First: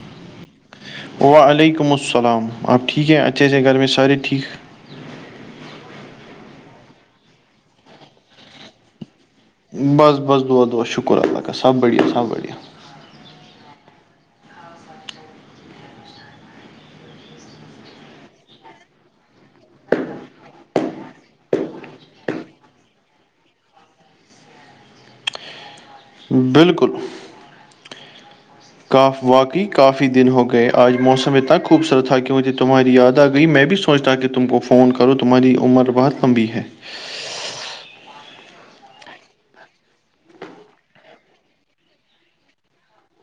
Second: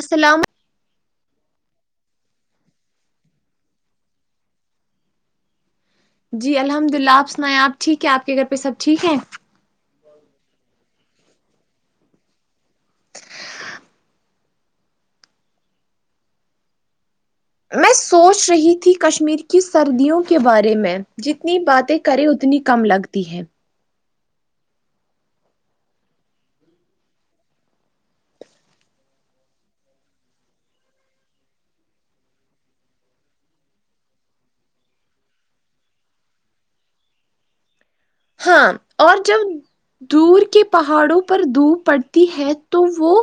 السلام وعلیکم السلام آپ ٹھیک ہیں اچھے سے گھر میں سارے ٹھیک ہے جی الحمد للہ آپ سنائیں آپ ٹھیک ہے آپ کے گھر پہ سب ٹھیک ہیں بس بس دعا دعا شکر اللہ کا سب بڑھیا سب بڑھیا میں سوچ رہی تھی کشمیر کی سردیوں کے بارے میں جتنی باتیں کریں اتنی کم لگتی ہیں بالکل کاف واقعی کافی دن ہو گئے آج موسم اتنا خوبصورت تھا کیونکہ تمہاری یاد آ گئی میں بھی سوچتا کہ تم کو فون کرو تمہاری عمر بہت لمبی ہے ہاں اور جب دور کے پہاڑوں پر دوپ پڑتی ہے تو وہ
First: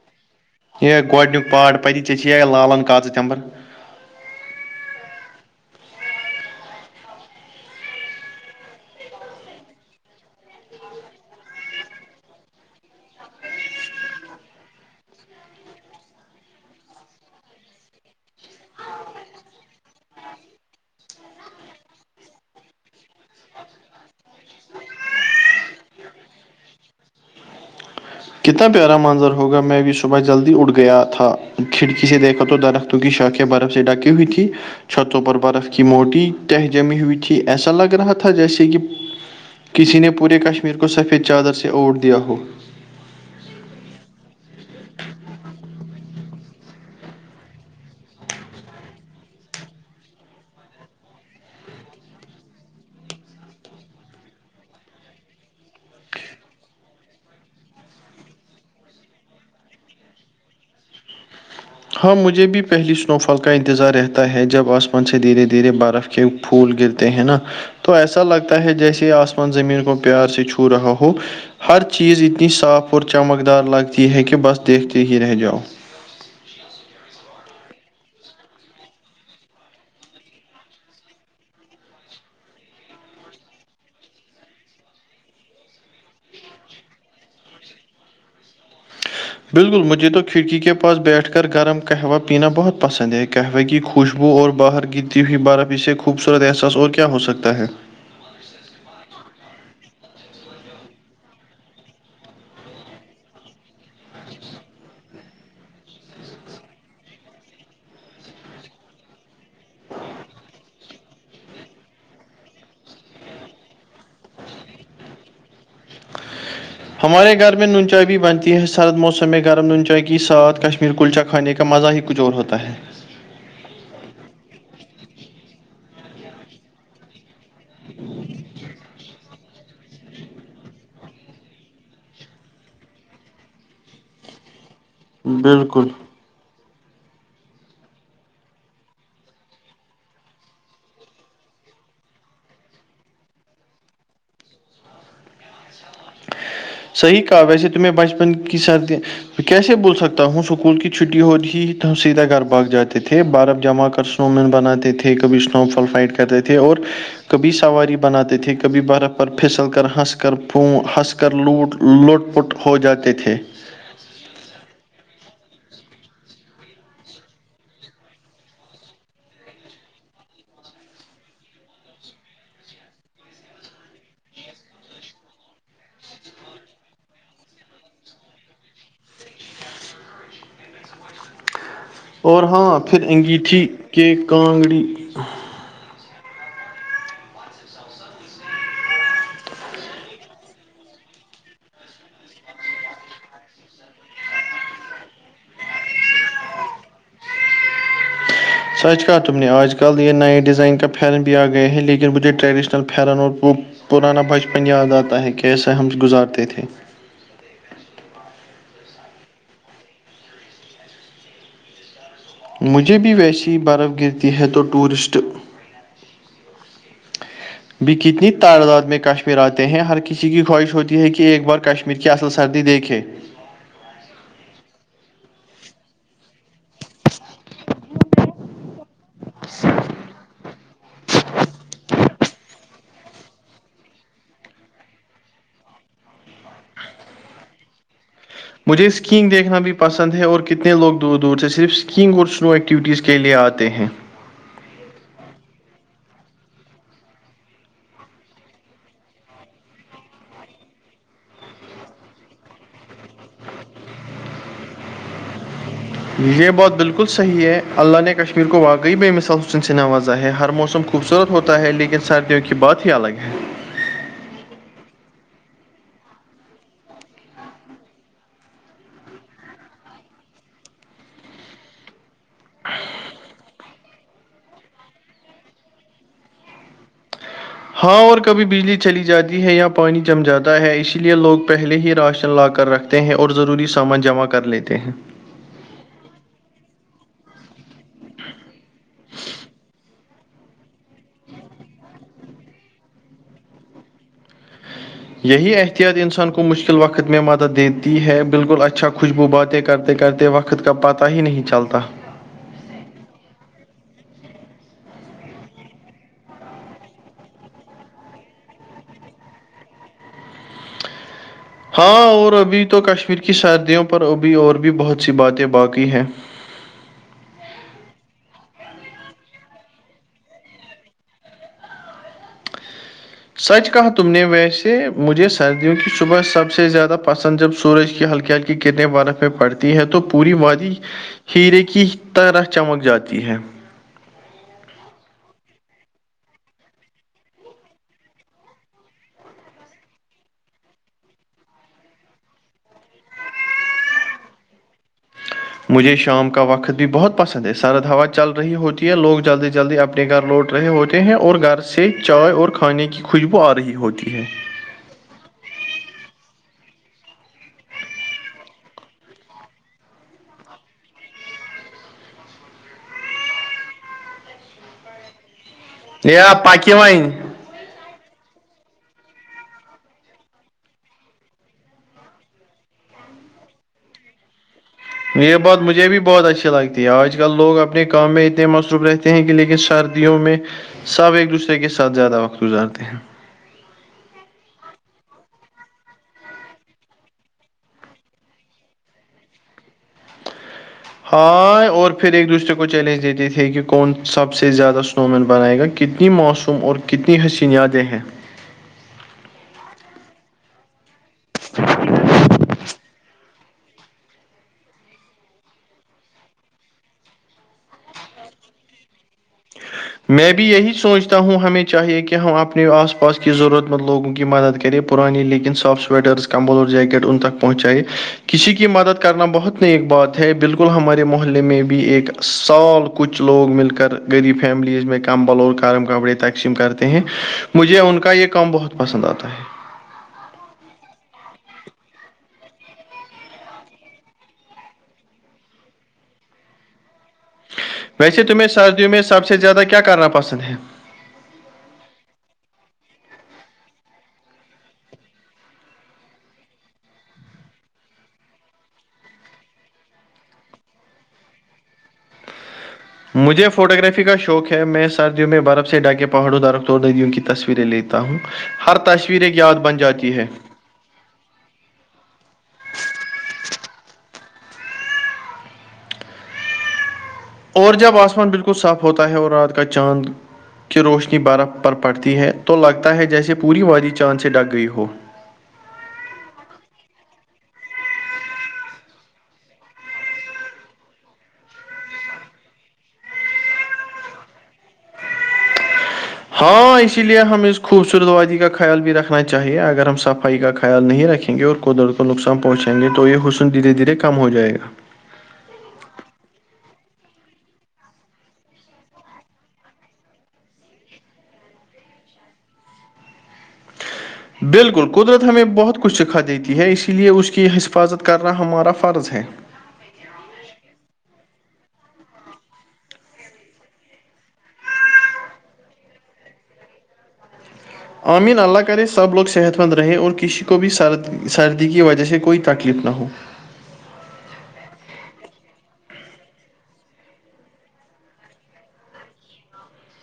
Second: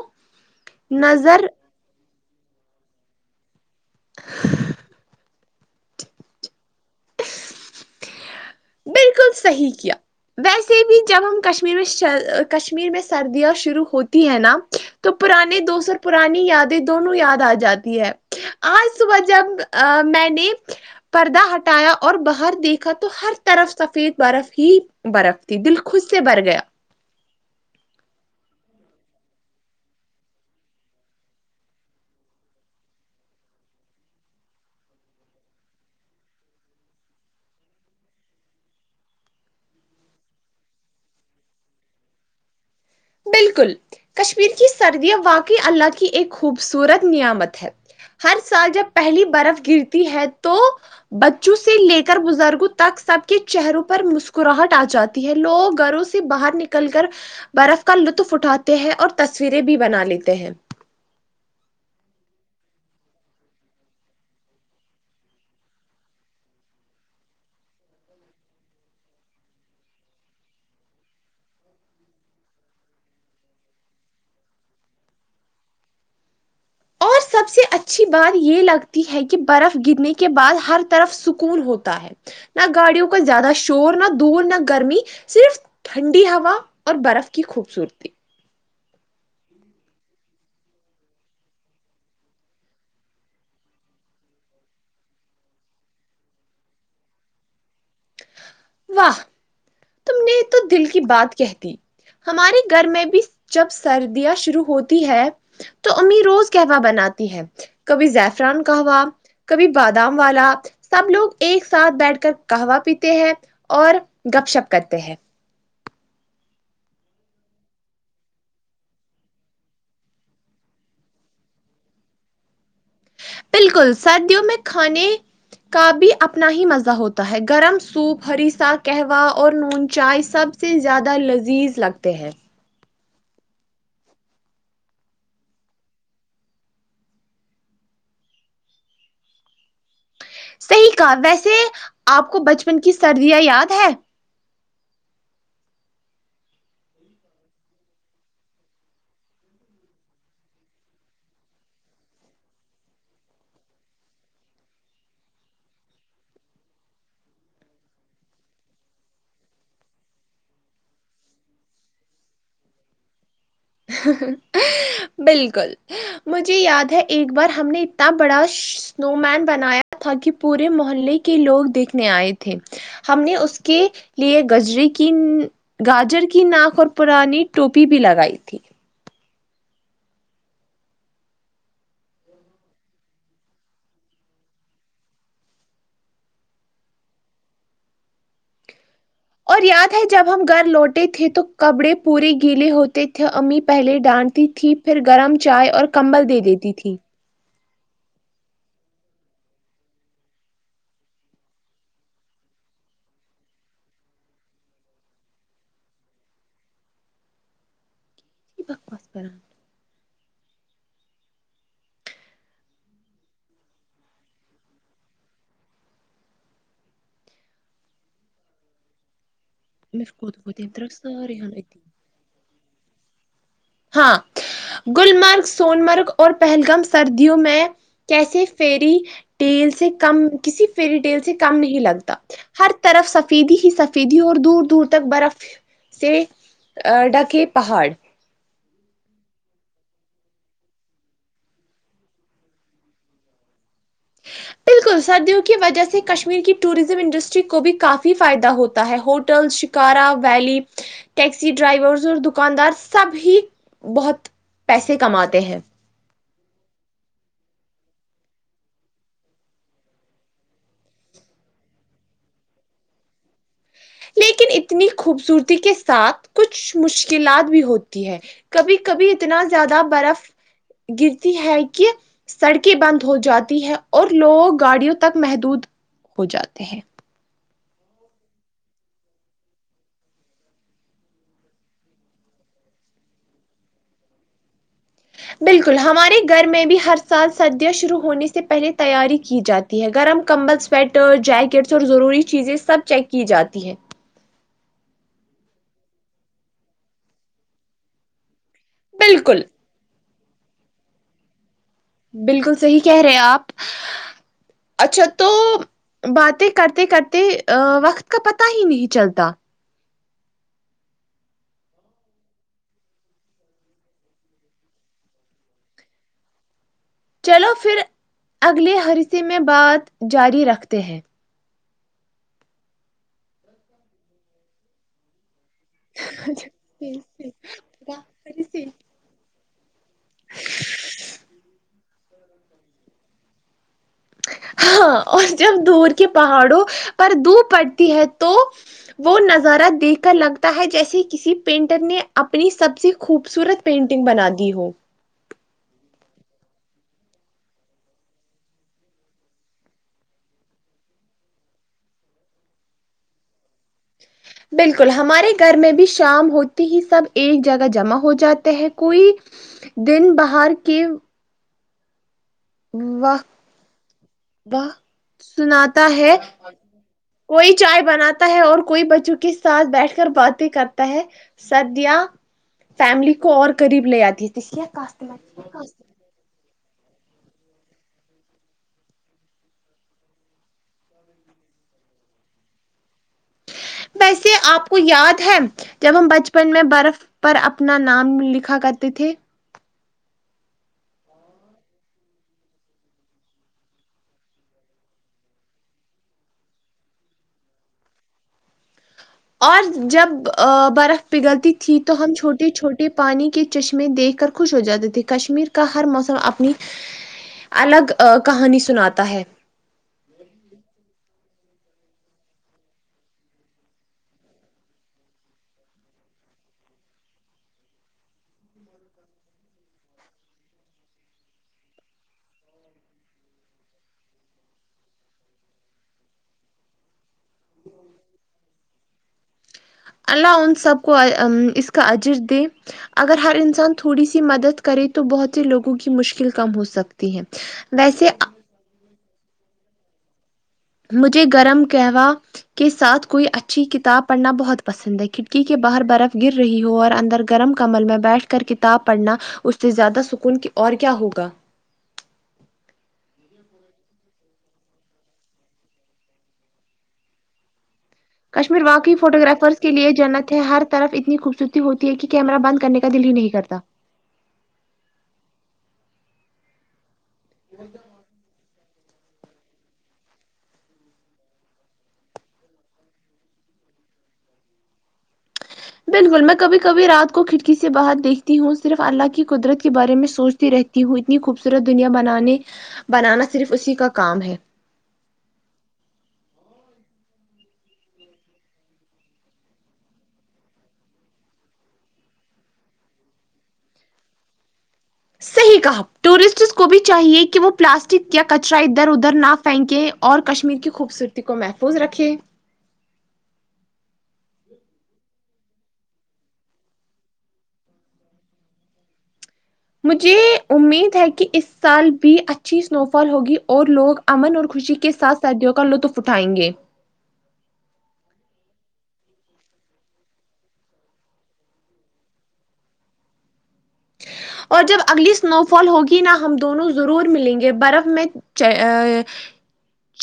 یہ نظر گڈنییکک پارٹ پ چ ہے لالان کغہ چمبر بالکل صحیح کیا ویسے بھی جب ہم کشمیر میں کشمیر میں سردیاں شروع ہوتی ہیں نا تو پرانی دوسو پرانی یادیں دونوں یاد آ جاتی ہے آج صبح جب میں نے پردہ ہٹایا اور باہر دیکھا تو ہر طرف سفید برف ہی برف تھی دل خوس سے بھر گیا کتنا پیارا منظر ہوگا میں بھی شبح جلدی اٹھ گیا تھا کھڑکی سے دیکھا تو درخت کی شاخیا برف سے ڈکھی ہوئی تھی چھتوں پر برف کی موٹی تہہ جمی ہوئی تھی ایسا لگ رہا تھا جیسے کہ کسی نے پورے کشمیر کو سفید چادر سے اوٹ دیا ہو بالکل کشمیر کی سردیاں واقعی اللہ کی ایک خوبصورت نعمت ہے ہر سال جب پہلی برف گرتی ہے تو بچوں سے لے کر بزرگوں تک سب کے چہروں پر مسکراہٹ آ جاتی یہ لوگ گھروں سے باہر نکل کر برف کا لطف اٹھاتے ہیں اور تصویریں بھی بنا لیتے ہیں ہاں مجھے بھی پہلی اسنو فال کا انتظار رہتا ہے جب اسمان سے دھیرے دھیرے برف کے پھول گرتے ہیں نا تو ایسا لگتا ہے جیسے آسمان زمین کو پیار سے چھو رہا ہو ہر چیز اتنی صاف اور چمکدار لگتی ہے کہ بس دیکھتے ہی رہ جاؤ اور سب سے اچھی بات یہ لگتی ہے کہ برف گرنے کے بعد ہر طرف سکون ہوتا ہے نہ گاڑیوں کا زیادہ شور نہ دور نہ گرمی صرف ٹھنڈی ہوا اور برف کی خوبصورتی بالکل مجھے تو کھڑکی کے پاس بیٹھ کر گرم قہوہ پینا بہت پسند ہے قہوہ کی خوشبو اور باہر گرتی ہوئی برف اسے خوبصورت احساس اور کیا ہو سکتا ہے واہ میرے تو دل کی بات کہہ دی ہمارے گھر میں بھی جب سردیاں شروع ہوتی ہے تو امی روز کہوا بناتی ہے کبھی زیفران کہوا کبھی بادام والا سب لوگ ایک ساتھ بیٹھ کر کہوا پیتے ہیں اور گپ شپ کرتے ہیں ہمارے گھر میں نونچائی بھی بنتی ہے سرد موسم میں گرم نونچائی کے ساتھ کشمیر کلچا کھانے کے کا مزہ ہی کچھ اور ہوتا ہے بالکل سردیوں میں کھانے کا بھی اپنا ہی مزہ ہوتا ہے گرم سوپ ہریسہ کہوہ اور نون چائے سب سے زیادہ لذیذ لگتے ہیں بالکل صحیح کہا ویسے آپ کو بچپن کی سردیاں یاد ہے صحیح کہا ویسے تمہیں بچپن کی سردی کیسے بھول سکتا ہوں اسکول کی چھٹی ہوتی ہی تو سیدھا گھر بھاگ جاتے تھے برف جمع کر اسنو مین بناتے تھے کبھی اسنو فال فائٹ کرتے تھے اور کبھی سواری بناتے تھے کبھی برف پر پھسل کر ہنس کر پ ہنس کر کر لوٹ لوٹ پٹ ہو جاتے تھے بالکل مجھے یاد ہے ایک بار ہم نے اتنا بڑا سنو مین بنایا تھا کہ پورے محلے کے لوگ دیکھنے آئے تھے ہم نے اس کے لیے گجری کی گاجر کی ناک اور پرانی ٹوپی بھی لگائی تھی اور ہاں پھر انگیٹھی کیک کانگڑی اور یاد ہے جب ہم گھر لوٹے تھے تو کپڑے پورے گیلے ہوتے تھے امی پہلے ڈانٹتی تھی پھر گرم چائے اور کمبل دے دیتی تھی سچ کہا تم نے آج کل یہ نئے ڈیزائن کا پرن بھی آ گئے ہیں لیکن مجھے ٹریڈیشنل پرن اور وہ پرانا بچپن یاد آتا ہے کیسے ہم گزارتے تھے بکواس کر مجھے بھی ویسی برف گرتی ہے تو ٹورسٹ ب کتنی تعداد میں کاش پھر آتے ہیں ہر کسی کی خواہش ہوتی ہے کہ ایک بار کشمیر کی اصل سردی دیکھے ہاں گللمرگ سونمرگ اور پہلگام سردیوں میں کیسے فیری ٹیل سے کم کسی فیری ٹیل سے کم نہیں لگتا ہر طرف سفیدی ہی سفیدی اور دور دور تک برف سے ڈھکے پہاڑ مجھے اسکیینگ دیکھنا بھی پسند ہے اور کتنے لوگ دور دور سے صرف اسکینگ اور اسنو ایکٹیویٹیز کے لیے آتے ہیں بال کل سردیوں کی وجہ سے کشمیر کی ٹورزم انڈسٹری کو بھی کافی فائدہ ہوتا ہے ہوٹل ش کارا ویلی ٹیکسی ڈرائیورس اور دکاندار سب ہی بہت پیسے کماتے ہیں یہ بات بالکل صحیح ہے اللہ نے کشمیر کو واقعی بےمثال حسن سے نوازا ہے ہر موسم کو خوبصورت ہوتا ہے لیکن سردیوں کی بات ہی الگ ہے لیکن اتنی خوبصورتی کے ساتھ کچھ مشکلات بھی ہوتی ہے کبھی کبھی اتنا زیادہ برف گرتی ہے کہ سڑکیں بند ہو جاتی ہیں اور لوگ گاڑیوں تک محدود ہو جاتے ہیں ہاں اور کبھی بجلی چلی جاتی ہے یا پانی جم جاتا ہے اسی لیے لوگ پہلے ہی راشن لا کر رکھ ہیں اور ضروری سامان جمع کر لیتے ہیں بالکل ہمارے گھر میں بھی ہر سال سردیاں شروع ہونے سے پہلے تیاری کی جاتی ہے گرم کمبل سویٹر جیکٹس اور ضروری چیزیں سب چیک کی جاتی ہیں یہی احتیاط انسان کو مشکل وقت میں مدد دیتی ہے بالکل اچھا خوشبو بالکل باتیں کر کرتے وقت کا پتہ ہی نہیں چلتا بالکل صحیح کہہ رہے آپ اچھا تو باتیں کرتے کرتے وقت کا پتا ہی نہیں چلتا ہاں اور ابھی تو کشمیر کی سردیوں پر ابھی اور بھی بہت سی باتیں باقی ہیں چلو پھر اگلے حرثے میں بات جاری رکھتے ہیں سچ کہا تم نے ویسے مجھے سردیوں کی صبح سب سے زیادہ پسند جب سورج کی ہلکی ہلکی کرنیں برف میں پڑت تی ہے تو پوری وادی ہیرے کی طرح چمک جاتی ہے ہاں اور جب دور کے پہاڑوں پر دھوپ پڑتی ہے تو وہ نظارہ دیکھ کر لگتا ہے جیسے کسی پینٹر نے اپنی سب سے خوبصورت پینٹنگ بنا دی ہو مجھے شام کا وقت بھی بہت پسند ہے سرد ہوا چل رہی ہوتی ہے لوگ جلدی جلدی اپ نے گھر لوٹ رہے ہوتے ہیں اور گھر سے چائے اور کھانے کی خوشبو آ رہی ہوتی ہے بالکل ہمارے گھر میں بھی شام ہوتی ہی سب ایک جگہ جمع ہو جاتے ہیں کوئی دن باہر کی واہ واہ سناتا ہے یا پکی وائن کوئی چائے بناتا ہے اور کوئی بچوں کے ساتھ بیٹھ کر باتیں کرتا ہے سدیا فیملی کو اور قریب لے اتی ہے اسلئے یے بات مجھے بھی بہت اچھی لگتی آج کل لوگ اپنے کام میں اتنے مصروف رہتے ہیں کہ لیکن سردیوں میں سب ایک دوسرے کے ساتھ زیادہ وقت گزارتے ہیں ویسے آپ کو یاد ہے جب ہم بچپن میں برف پر اپنا نام لکھا کرتے تھے ہاں اور پھر ایک دوسرے کو چیلنج دیتے تھے کی کون سب سے زیادہ سنو مین بنائے گا کتنی موسوم اور کتنی حسین یادیں ہیں اور جب برف پگلتی تھی تو ہم چھوٹے چھوٹے پانی کے چشمے دیکھ کر خوش ہو جاتے تھے کشمیر کا ہر موسم اپنی الگ کہانی سناتا ہے میں بھی یہی سوچتا ہوں ہمیں چاہیے کہ ہم اپنے آس پاس کی ضرورت مند لوگوں کی مدد کریں پرانی لیکن سافٹ سویٹرس کمبل اور جیکٹ ان تک پہنچائی کسی کی مدد کرنا بہت نیک بات ہے بالکل ہمارے محلے میں بھی ایک سال کچھ لوگ مل کر غریب فیملیز میں کمبل اور کارم کپڑے تقسیم کرتے ہیں مجھے ان کا یے کام بہت پسند آتا ہے اللہ ان سب کو اس کا عجر دے اگر ہر انسان تھوڑی سی مدد کرے تو بہت سے لوگوں کی مشکل کم ہو سک تی ہیں ویسے میں سردیوں میں سب سے زیادہ کیا کرنا پسند ہے مجھے گرم کہوا کے ساتھ کوئی اچھی کتاب پڑھنا بہت پسند ہے کھڑکی کے باہر برف گر رہی ہو اور اندر گرم کمل میں بیٹھ کر کتاب پڑھنا اس سے زیادہ سکون اور کیا ہوگا مجھے فوٹوگرافی کا شوق ہے میں سردیوں میں برف سے ڈاک کے پہاڑوں درخت اور دریوں کی تصویریں لیت تا ہوں کشمیر ہر واقعی تصویر ایک یاد فوٹوگرافرس کے بن لیے جاتی ہے جنت ہر طرف اتنی خوبصورتی ہوتی ہے کہ کیمرا بند کرنے کا دل ہی نہیں کرتا اور جب آسمان بالکل صاف ہوتا ہے اور رات کا چاند کی روشنی برف پر پڑتی ہے تو لگتا ہے جیسے پوری وادی چاند سے ڈک گئی ہو بالکل میں کبھی کبھی رات کو کھڑکی سے باہر دیکھتی ہوں صرف اللہ کی قدرت کے بارے میں سوچتی رہتی ہوں اتنی خوبصورت دنیا بنانے بنانا صرف اسی کا کام ہے ہاں اسی لیے ہمیں اس خوبصورت وادی کا خیال بھی رکھنا چاہیے اگر ہم صفائی کا خیال نہیں رکھیں گے اور کو درد کو نقصان پہنچائ گے تو یے حسن دھیرے دھیرے کم ہو جائے گا صحیح کہا ٹورسٹس کو بھی چاہیے کہ وہ پلاسٹک یا کچرا ادھر ادھر نہ پھینکیں اور کشمیر کی خوبصورتی کو محفوظ رکھے بالکل قدرت ہمیں بہت کچھ سکھا دیتی ہے اسی لیے اس کی حفاظت کرنا ہمارا فرض ہے مجھے امید ہے کی اس سال بھی اچھی اسنو فال ہوگی اور لوگ امن اور خوشی کے ساتھ سردیوں کا لطف اٹھائیں گے امین اللہ کرے سب لوگ صحت مند رہے اور کسی کو بھی سرد سردی کی وجہ سے کوئی تکلیف نہ ہو اور جب اگلی اسنو فال ہوگی نا ہم دونوں ضرور ملیں گے برف میں چ آ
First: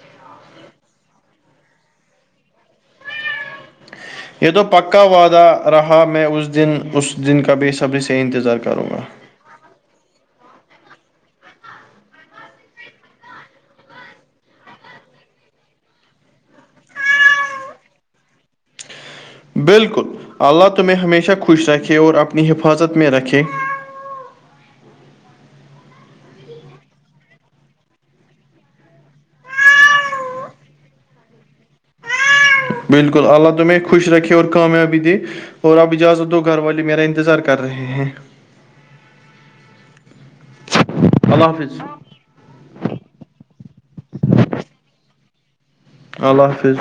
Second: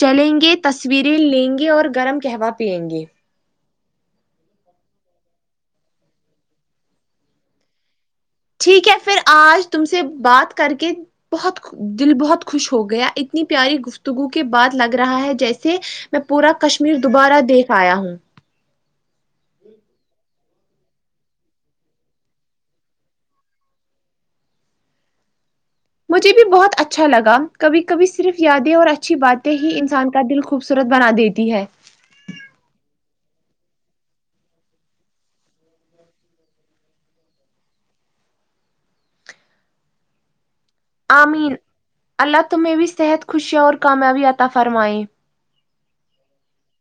چلیں گے تصویریں لیں گے اور گرم کہوہ پیئیں گے یہ تو پکا وعدہ رہا میں اس دن اس دن کا بےصبری سے انتظار ٹھیک کروں ہے گا پھر آج تم سے بات کر کے بہت دل بہت خوش ہو گیا اتنی پیاری گفتگو کے بعد لگ رہا ہے جیسے میں پورا کشمیر دوبارہ دیکھ آیا ہوں بالکل اللہ تمہیں ہمیشہ خوش رکھے اور اپنی حفاظت میں رکھے مجھے بھی بہت اچھا لگا کبھی کبھی صرف یادیں اور اچھی باتیں ہی انسان کا دل خوبصورت بنا دیتی ہے بالکل اللہ تمہیں خوش رکھے اور کامیابی دے اور اب اجازت دو گھر والی میرا انتظار کر رہے ہیں [inaudible] اللہ آمین حافظ اللہ تمہیں بھی صحت خوشیاں اور کامیابی عطا فرمائے اللہ حافظ